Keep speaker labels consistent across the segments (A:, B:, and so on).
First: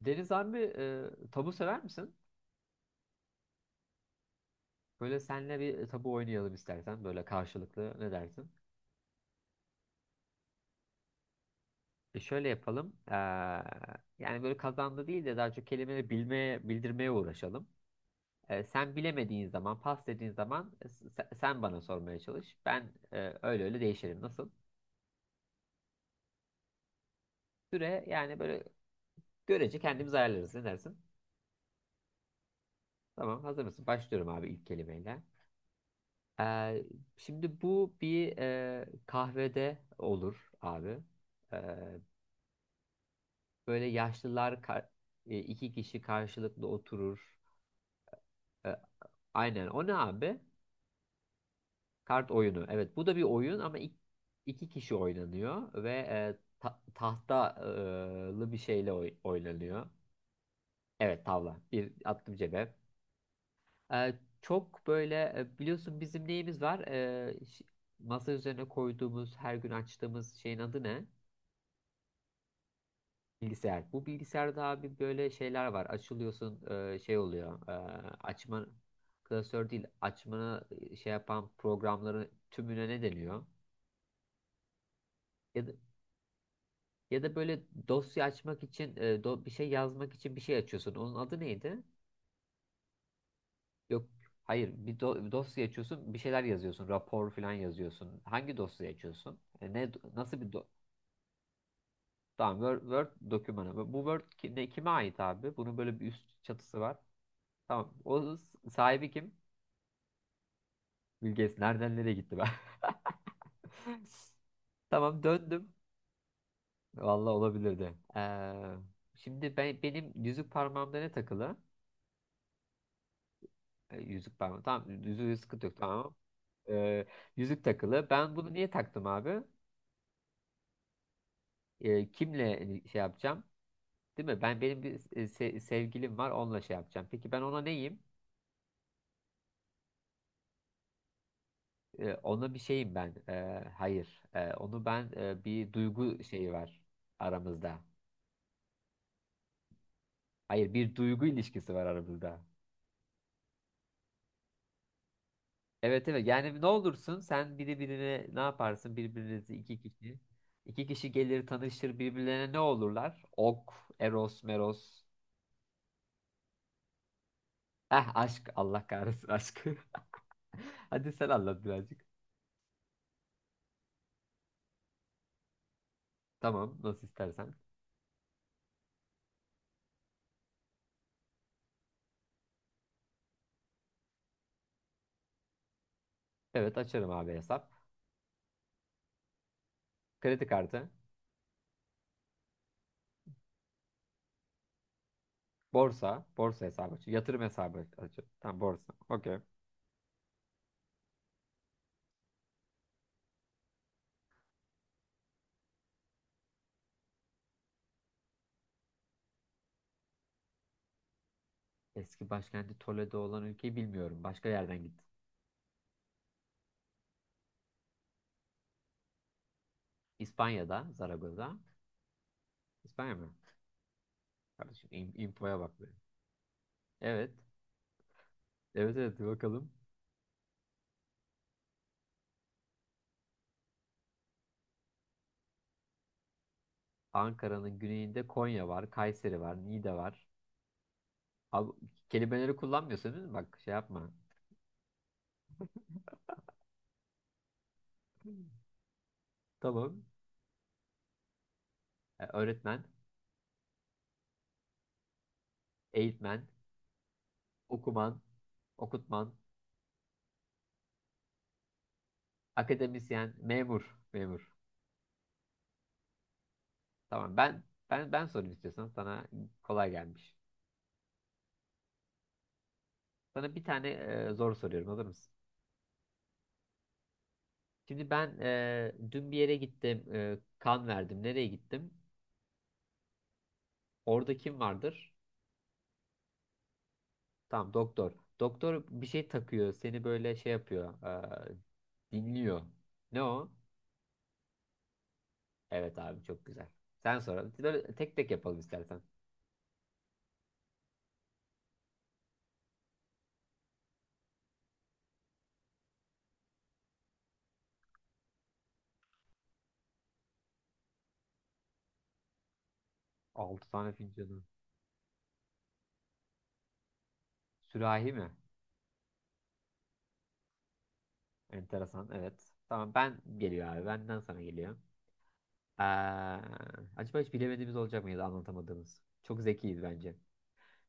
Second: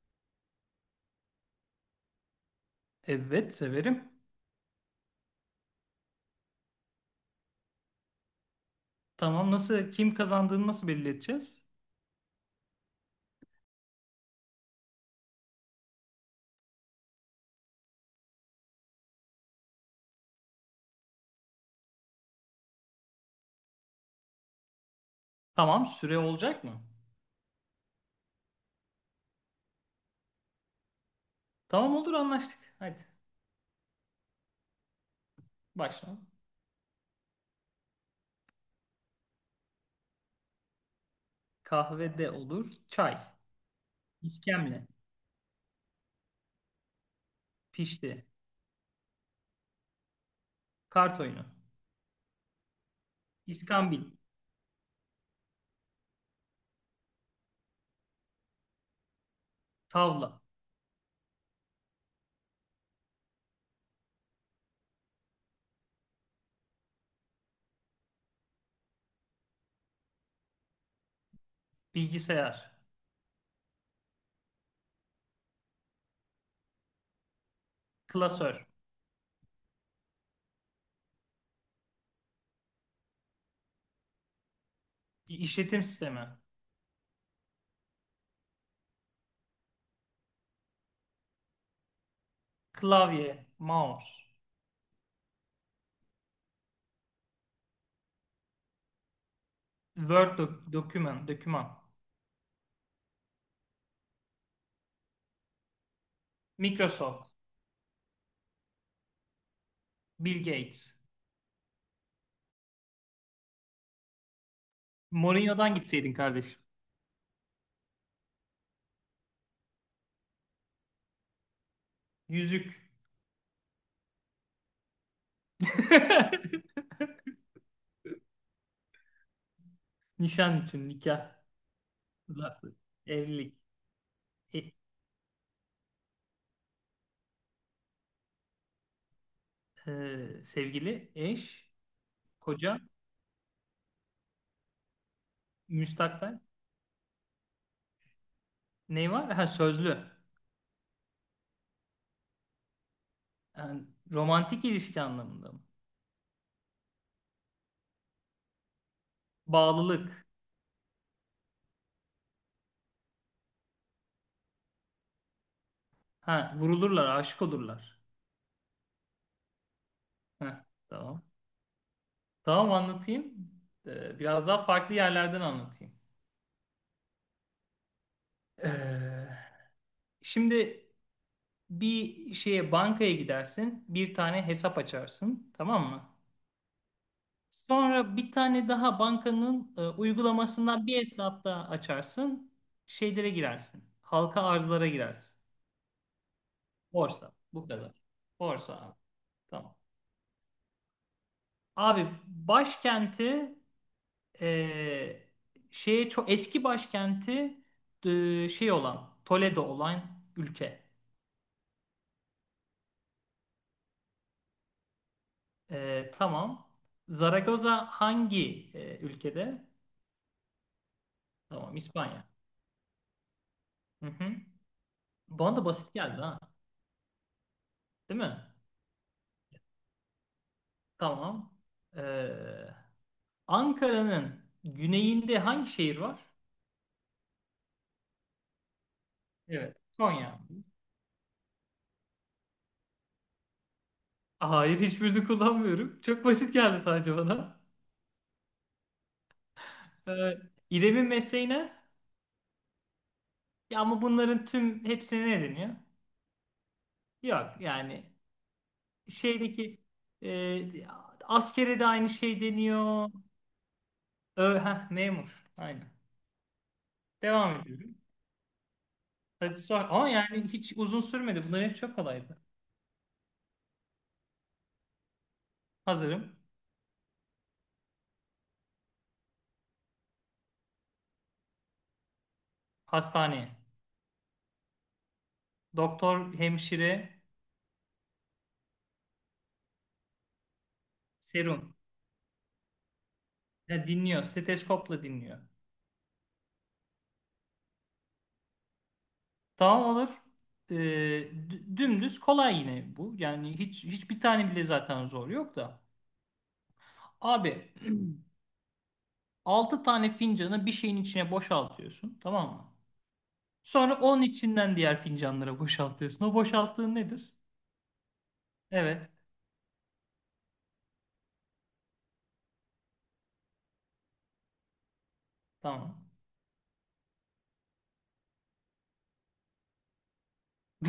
A: Deniz abi tabu sever misin?
B: Evet, severim.
A: Böyle senle bir tabu oynayalım istersen böyle karşılıklı ne dersin?
B: Tamam, nasıl kim kazandığını nasıl belli?
A: E şöyle yapalım. Yani böyle kazandı değil de daha çok kelimeleri bilmeye, bildirmeye uğraşalım. E, sen bilemediğin zaman, pas dediğin zaman sen bana sormaya çalış. Ben öyle öyle değişirim. Nasıl?
B: Tamam, süre olacak mı?
A: Süre yani böyle görece kendimiz ayarlarız. Ne dersin?
B: Tamam, olur, anlaştık. Hadi
A: Tamam, hazır mısın? Başlıyorum abi ilk kelimeyle.
B: başla.
A: Eee, şimdi bu bir kahvede olur abi. Ee,
B: Kahve de olur. Çay.
A: Böyle
B: İskemle.
A: iki kişi karşılıklı oturur.
B: Pişti.
A: E, Aynen. O ne abi?
B: Kart oyunu.
A: Kart oyunu. Evet, bu da bir oyun ama
B: İskambil.
A: iki kişi oynanıyor ve tahtalı bir şeyle oynanıyor.
B: Tavla.
A: Evet, tavla. Bir attım cebe. E, Çok böyle biliyorsun bizim neyimiz var? Masa üzerine koyduğumuz, her gün açtığımız şeyin adı ne?
B: Bilgisayar.
A: Bilgisayar. Bu bilgisayarda abi böyle şeyler var. Açılıyorsun şey oluyor. Açma
B: Klasör.
A: klasör değil. Açmana şey yapan programların tümüne ne deniyor? Ya da,
B: İşletim sistemi.
A: ya da böyle dosya açmak için bir şey yazmak için bir şey açıyorsun. Onun adı neydi?
B: Klavye.
A: Yok.
B: Mouse.
A: Hayır. Bir dosya açıyorsun. Bir şeyler yazıyorsun. Rapor falan yazıyorsun. Hangi dosya açıyorsun? Ne nasıl bir do.
B: Doküman. Doküman.
A: Tamam. Word, Word dokümanı. Bu Word ne, kime ait abi? Bunun böyle bir üst çatısı var.
B: Microsoft.
A: Tamam. O sahibi kim?
B: Bill Gates.
A: Bilges nereden nereye gitti ben? Tamam döndüm.
B: Mourinho'dan gitseydin kardeş.
A: Vallahi olabilirdi. Şimdi ben benim yüzük parmağımda ne takılı?
B: Yüzük.
A: Yüzük parmağı. Tamam yüzüğü sıkıntı yok tamam. Ee, yüzük takılı. Ben bunu niye taktım abi?
B: Nişan için, nikah.
A: Kimle
B: Zaten
A: şey yapacağım?
B: evlilik,
A: Değil mi? Ben
B: e-
A: benim bir sevgilim var onunla şey yapacağım. Peki ben ona neyim?
B: sevgili, eş,
A: Ona bir
B: koca,
A: şeyim ben. Hayır. Onu ben bir duygu
B: müstakbel.
A: şeyi var aramızda.
B: Ne var? Ha, sözlü.
A: Hayır bir duygu ilişkisi var aramızda.
B: Yani romantik ilişki anlamında mı?
A: Evet evet yani ne olursun sen biri birine ne yaparsın birbirinizi iki kişi.
B: Bağlılık.
A: İki kişi gelir tanışır birbirlerine ne olurlar? Ok, Eros, Meros.
B: Ha, vurulurlar, aşık olurlar.
A: Eh aşk Allah kahretsin aşk.
B: Ha,
A: Hadi
B: tamam.
A: sen anlat birazcık.
B: Tamam, anlatayım. Biraz daha farklı yerlerden anlatayım.
A: Tamam nasıl istersen.
B: Ee, Şimdi bir şeye, bankaya gidersin, bir tane hesap açarsın, tamam mı?
A: Evet açarım abi hesap.
B: Sonra bir tane daha bankanın
A: Kredi
B: uygulamasından
A: kartı.
B: bir hesap daha açarsın. Şeylere girersin. Halka arzlara girersin.
A: Borsa. Borsa hesabı açıyorum.
B: Borsa.
A: Yatırım
B: Bu
A: hesabı
B: kadar.
A: açıyorum. Tamam
B: Borsa
A: borsa.
B: abi.
A: Okey.
B: Tamam. Abi başkenti e, şeye, çok eski başkenti şey olan Toledo olan ülke.
A: Eski başkenti Toledo olan ülkeyi bilmiyorum. Başka yerden gittim.
B: E, tamam. Zaragoza hangi ülkede?
A: İspanya'da, Zaragoz'a.
B: Tamam, İspanya.
A: İspanya mı?
B: Hı hı.
A: Kardeşim
B: Bana
A: infoya
B: da
A: bak be.
B: basit geldi, ha.
A: Evet.
B: Değil mi?
A: Evet evet bir bakalım.
B: Tamam. Ee, Ankara'nın güneyinde hangi şehir var?
A: Ankara'nın güneyinde Konya var, Kayseri var,
B: Evet.
A: Niğde var.
B: Konya.
A: Abi, kelimeleri kullanmıyorsun değil mi? Bak şey yapma.
B: Hayır, hiçbirini kullanmıyorum. Çok basit geldi sadece bana.
A: Tamam.
B: Ee, İrem'in mesleği ne?
A: Öğretmen,
B: Ya ama bunların tüm hepsine ne deniyor?
A: eğitmen,
B: Yok yani
A: okuman, okutman,
B: şeydeki e, askere de aynı şey deniyor.
A: akademisyen, memur.
B: Ö, heh, memur. Aynen.
A: Tamam
B: Devam ediyorum.
A: ben sorayım istiyorsan sana
B: Hadi sor.
A: kolay
B: Ama
A: gelmiş.
B: yani hiç uzun sürmedi. Bunların hepsi çok kolaydı.
A: Sana bir tane zor soruyorum hazır mısın?
B: Hazırım.
A: Şimdi ben dün bir yere gittim, kan verdim. Nereye gittim?
B: Hastane.
A: Orada kim vardır?
B: Doktor, hemşire,
A: Tamam doktor. Doktor bir şey takıyor. Seni böyle şey yapıyor. e,
B: serum.
A: dinliyor. Ne o?
B: Ya, dinliyor. Steteskopla dinliyor.
A: Evet abi çok güzel. Sen sonra böyle tek tek yapalım istersen.
B: Tamam, olur. Ee, dümdüz kolay yine bu. Yani hiçbir tane bile zaten zor yok da. Abi, 6 tane fincanı bir şeyin içine boşaltıyorsun. Tamam mı?
A: 6 tane
B: Sonra onun
A: fincanı.
B: içinden diğer fincanlara boşaltıyorsun. O boşalttığın nedir?
A: Sürahi mi?
B: Evet.
A: Enteresan. Evet. Tamam ben geliyor abi. Benden sana geliyor.
B: Tamam.
A: Ee, acaba hiç bilemediğimiz olacak mıydı anlatamadığımız? Çok zekiyiz bence.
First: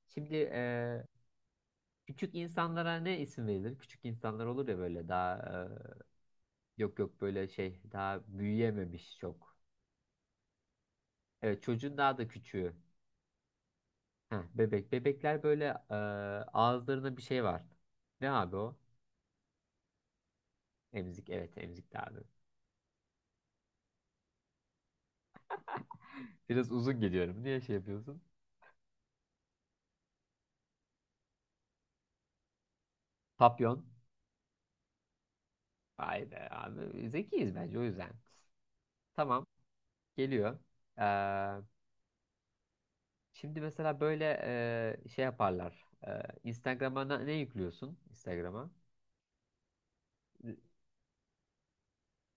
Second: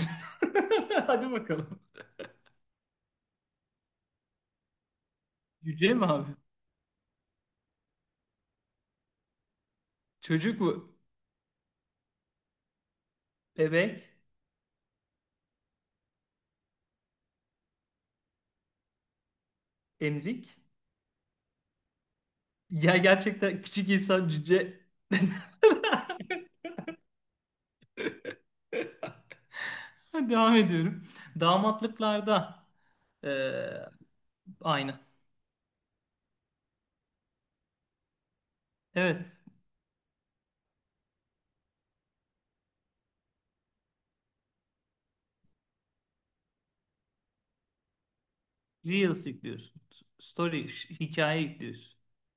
A: Şimdi
B: Hadi bakalım.
A: küçük insanlara ne isim verilir? Küçük insanlar olur ya böyle daha
B: Cüce mi abi?
A: yok yok böyle şey daha büyüyememiş çok.
B: Çocuk mu?
A: Evet çocuğun daha da küçüğü.
B: Bebek?
A: Heh, bebek. Bebekler böyle e, ağızlarında bir şey var. Ne abi o?
B: Emzik?
A: Emzik. Evet emzik abi.
B: Ya gerçekten küçük insan cüce.
A: Biraz uzun geliyorum. Niye şey yapıyorsun?
B: Devam ediyorum. Damatlıklarda
A: Papyon.
B: eee, aynı.
A: Vay be abi. Zekiyiz bence o yüzden.
B: Evet.
A: Tamam. Geliyor. Ee, şimdi mesela böyle şey yaparlar. Instagram'a ne yüklüyorsun? Instagram'a.
B: Reels yüklüyorsun. Hikaye yüklüyorsun.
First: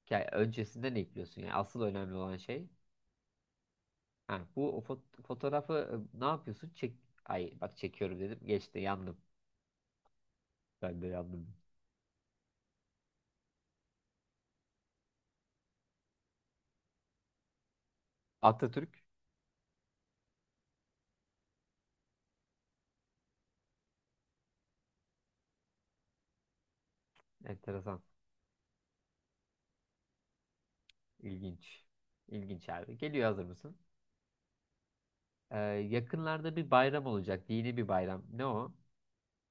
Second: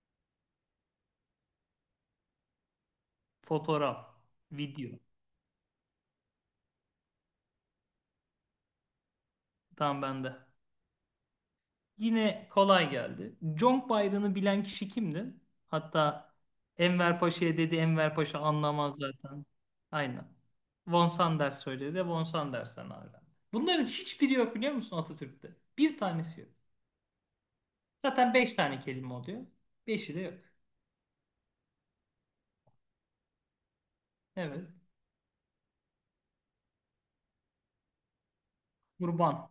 A: Hikaye- Öncesinde ne yüklüyorsun? Yani asıl önemli olan şey.
B: Fotoğraf,
A: Ha, bu
B: video.
A: fotoğrafı ne yapıyorsun? Çek. Ay bak çekiyorum dedim. Geçti yandım.
B: Tamam, bende.
A: Ben de yandım.
B: Yine kolay geldi. Conk bayrağını bilen kişi kimdi? Hatta Enver Paşa'ya dedi, Enver Paşa anlamaz
A: Atatürk.
B: zaten. Aynen. Von Sanders söyledi. Von Sanders'ten öğrendi. Bunların hiçbiri yok biliyor musun Atatürk'te? Bir tanesi yok.
A: Enteresan.
B: Zaten beş tane kelime oluyor. Beşi de yok.
A: İlginç. İlginç abi. Geliyor hazır mısın?
B: Evet.
A: Yakınlarda bir bayram olacak. Dini bir bayram. Ne o?
B: Kurban,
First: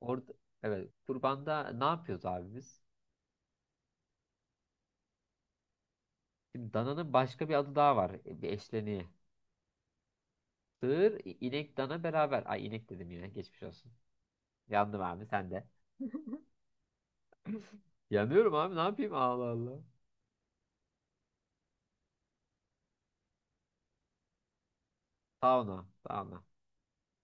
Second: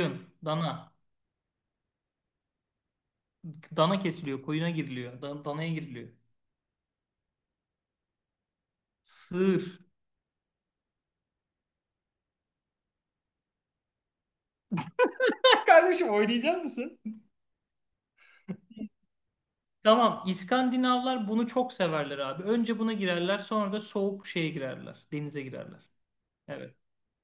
A: Orada evet.
B: dana.
A: Kurbanda ne yapıyoruz abi biz?
B: Dana kesiliyor, koyuna giriliyor, danaya giriliyor.
A: Şimdi dananın başka bir adı daha var. Bir eşleniği.
B: Sığır.
A: Sığır, inek, dana beraber. Ay inek dedim yine. Geçmiş olsun. Yandım abi sen de.
B: Kardeşim, oynayacak mısın?
A: Yanıyorum abi. Ne yapayım? Allah Allah.
B: Tamam, İskandinavlar bunu çok severler abi. Önce buna girerler, sonra da soğuk şeye girerler, denize
A: Sauna.
B: girerler.
A: Sauna.
B: Evet,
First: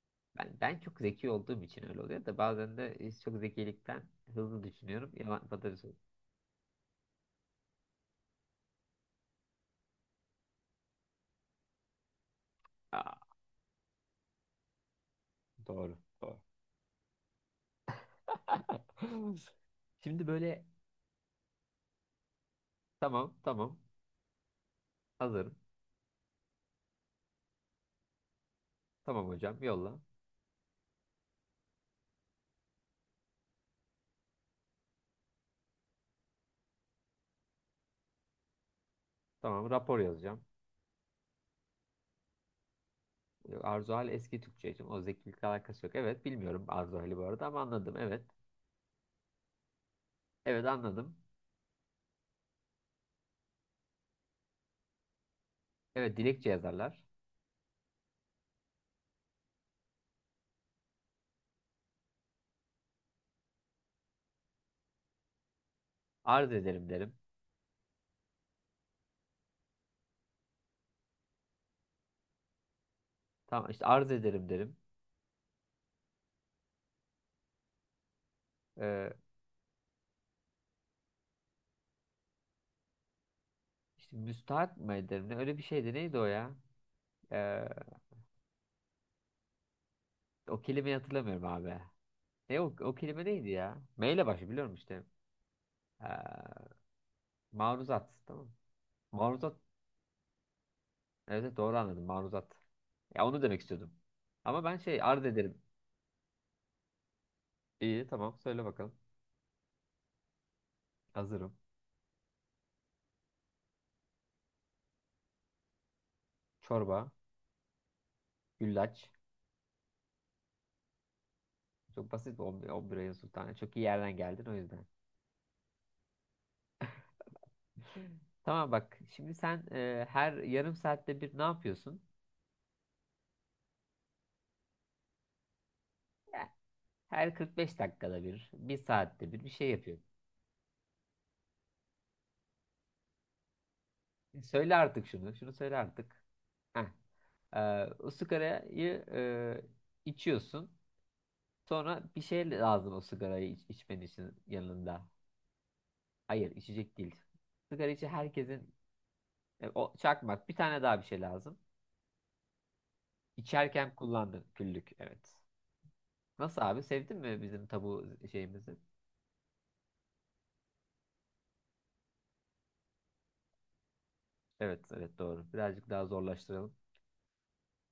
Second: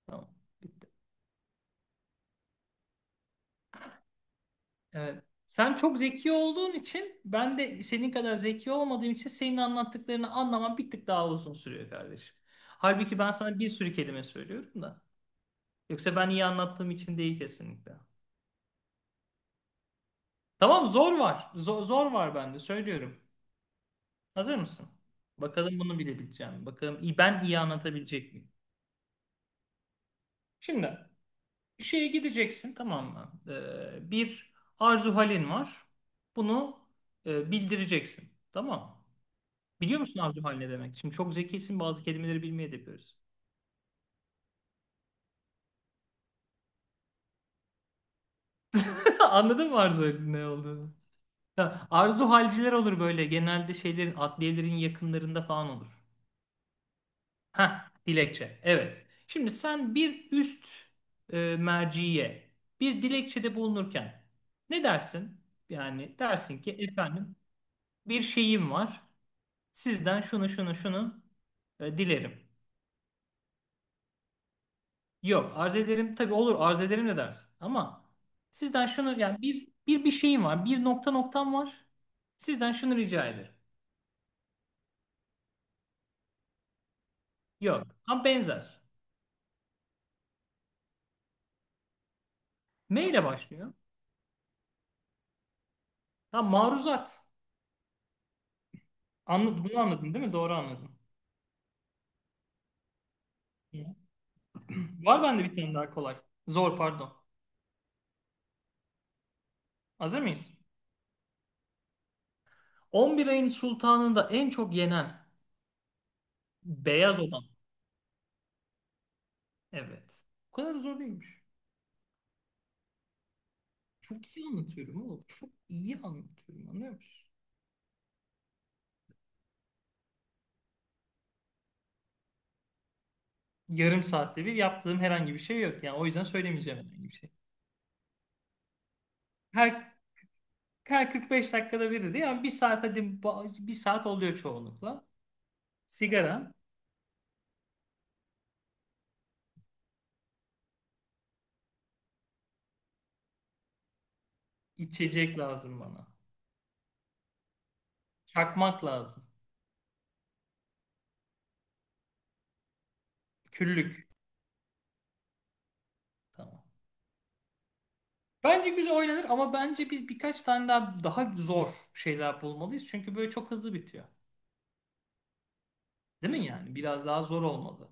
B: tamam.
A: Ben
B: Bitti.
A: çok zeki olduğum için öyle oluyor da bazen de çok zekilikten hızlı düşünüyorum.
B: Evet.
A: Yaman
B: Sen
A: patates oluyor.
B: çok zeki olduğun için, ben de senin kadar zeki olmadığım için senin anlattıklarını anlamam bir tık daha uzun sürüyor kardeşim.
A: Aa.
B: Halbuki ben sana bir sürü kelime söylüyorum da.
A: Doğru.
B: Yoksa ben
A: Doğru.
B: iyi anlattığım için değil kesinlikle.
A: Şimdi böyle
B: Tamam, zor var. Zor, zor var, bende söylüyorum.
A: tamam
B: Hazır mısın?
A: hazırım.
B: Bakalım bunu bilebileceğim mi? Bakalım, iyi anlatabilecek miyim?
A: Tamam hocam yolla.
B: Şimdi şeye gideceksin, tamam mı? Bir arzu halin var. Bunu bildireceksin. Tamam mı?
A: Tamam rapor
B: Biliyor musun arzu
A: yazacağım.
B: hal ne demek? Şimdi çok zekisin, bazı kelimeleri bilmeye de yapıyoruz.
A: Arzu hal eski Türkçe için. O zekilikle alakası yok. Evet bilmiyorum Arzu hali bu arada ama anladım. Evet.
B: Anladın mı arzu halin ne
A: Evet
B: olduğunu?
A: anladım.
B: Ya, arzu halciler olur böyle. Genelde şeylerin, adliyelerin yakınlarında falan olur.
A: Evet dilekçe yazarlar.
B: Ha, dilekçe. Evet. Şimdi sen bir üst merciye bir dilekçede bulunurken ne dersin? Yani
A: Arz
B: dersin ki,
A: ederim derim.
B: efendim, bir şeyim var. Sizden şunu şunu şunu dilerim.
A: Tamam işte arz ederim derim.
B: Yok, arz ederim tabii, olur arz ederim de dersin. Ama sizden
A: Ee,
B: şunu, yani bir şeyim var. Bir nokta noktam var. Sizden şunu rica ederim.
A: işte müstahak mı ederim ne? Öyle bir şeydi. Neydi o ya? Ee,
B: Yok. Ama benzer.
A: O kelimeyi hatırlamıyorum abi. Ne o, o
B: M
A: kelime
B: ile
A: neydi
B: başlıyor.
A: ya? M ile başlıyor biliyorum işte. Ee,
B: Ha, maruzat.
A: maruzat. Tamam. Maruzat.
B: Anladın, bunu anladın değil mi? Doğru anladın.
A: Evet evet, doğru anladım. Maruzat. Ya onu demek
B: Hı.
A: istiyordum. Ama ben şey
B: Var
A: arz
B: bende bir
A: ederim.
B: tane daha kolay. Zor, pardon.
A: İyi tamam söyle bakalım.
B: Hazır mıyız?
A: Hazırım.
B: 11 ayın sultanında en çok yenen
A: Çorba.
B: beyaz olan.
A: Güllaç.
B: Evet. Bu kadar zor değilmiş.
A: Çok basit 11 ayın sultanı. Çok iyi yerden
B: Çok
A: geldin
B: iyi
A: o yüzden.
B: anlatıyorum oğlum. Çok iyi anlatıyorum, anlıyor musun?
A: Tamam bak. Şimdi sen her yarım saatte bir ne yapıyorsun?
B: Yarım saatte bir yaptığım herhangi bir şey yok. Yani o yüzden
A: Eh,
B: söylemeyeceğim herhangi bir şey.
A: Her 45 dakikada bir saatte bir şey
B: Her,
A: yapıyorsun.
B: her 45 dakikada biri değil ama bir saat, hadi bir saat oluyor
A: Söyle artık
B: çoğunlukla.
A: şunu. Şunu söyle artık.
B: Sigara,
A: Heh. O sigarayı içiyorsun. Sonra bir şey lazım o sigarayı içmen için yanında.
B: içecek lazım bana.
A: Hayır, içecek değil. Sigara içi herkesin
B: Çakmak lazım.
A: o çakmak bir tane daha bir şey lazım. İçerken
B: Küllük.
A: kullandın küllük. Evet. Nasıl
B: Tamam.
A: abi? Sevdin mi bizim tabu
B: Bence
A: şeyimizi?
B: güzel oynanır ama bence biz birkaç tane daha zor şeyler bulmalıyız. Çünkü böyle çok hızlı bitiyor.
A: Evet, evet doğru. Birazcık daha
B: Değil mi
A: zorlaştıralım.
B: yani? Biraz daha zor olmalı.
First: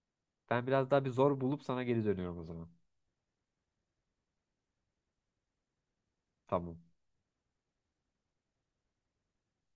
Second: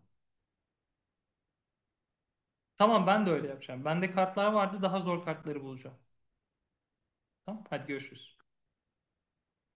A: Ben biraz daha bir zor bulup sana geri dönüyorum o zaman.
B: Tamam, ben de öyle yapacağım. Bende kartlar vardı. Daha zor kartları bulacağım.
A: Tamam.
B: Tamam, hadi görüşürüz.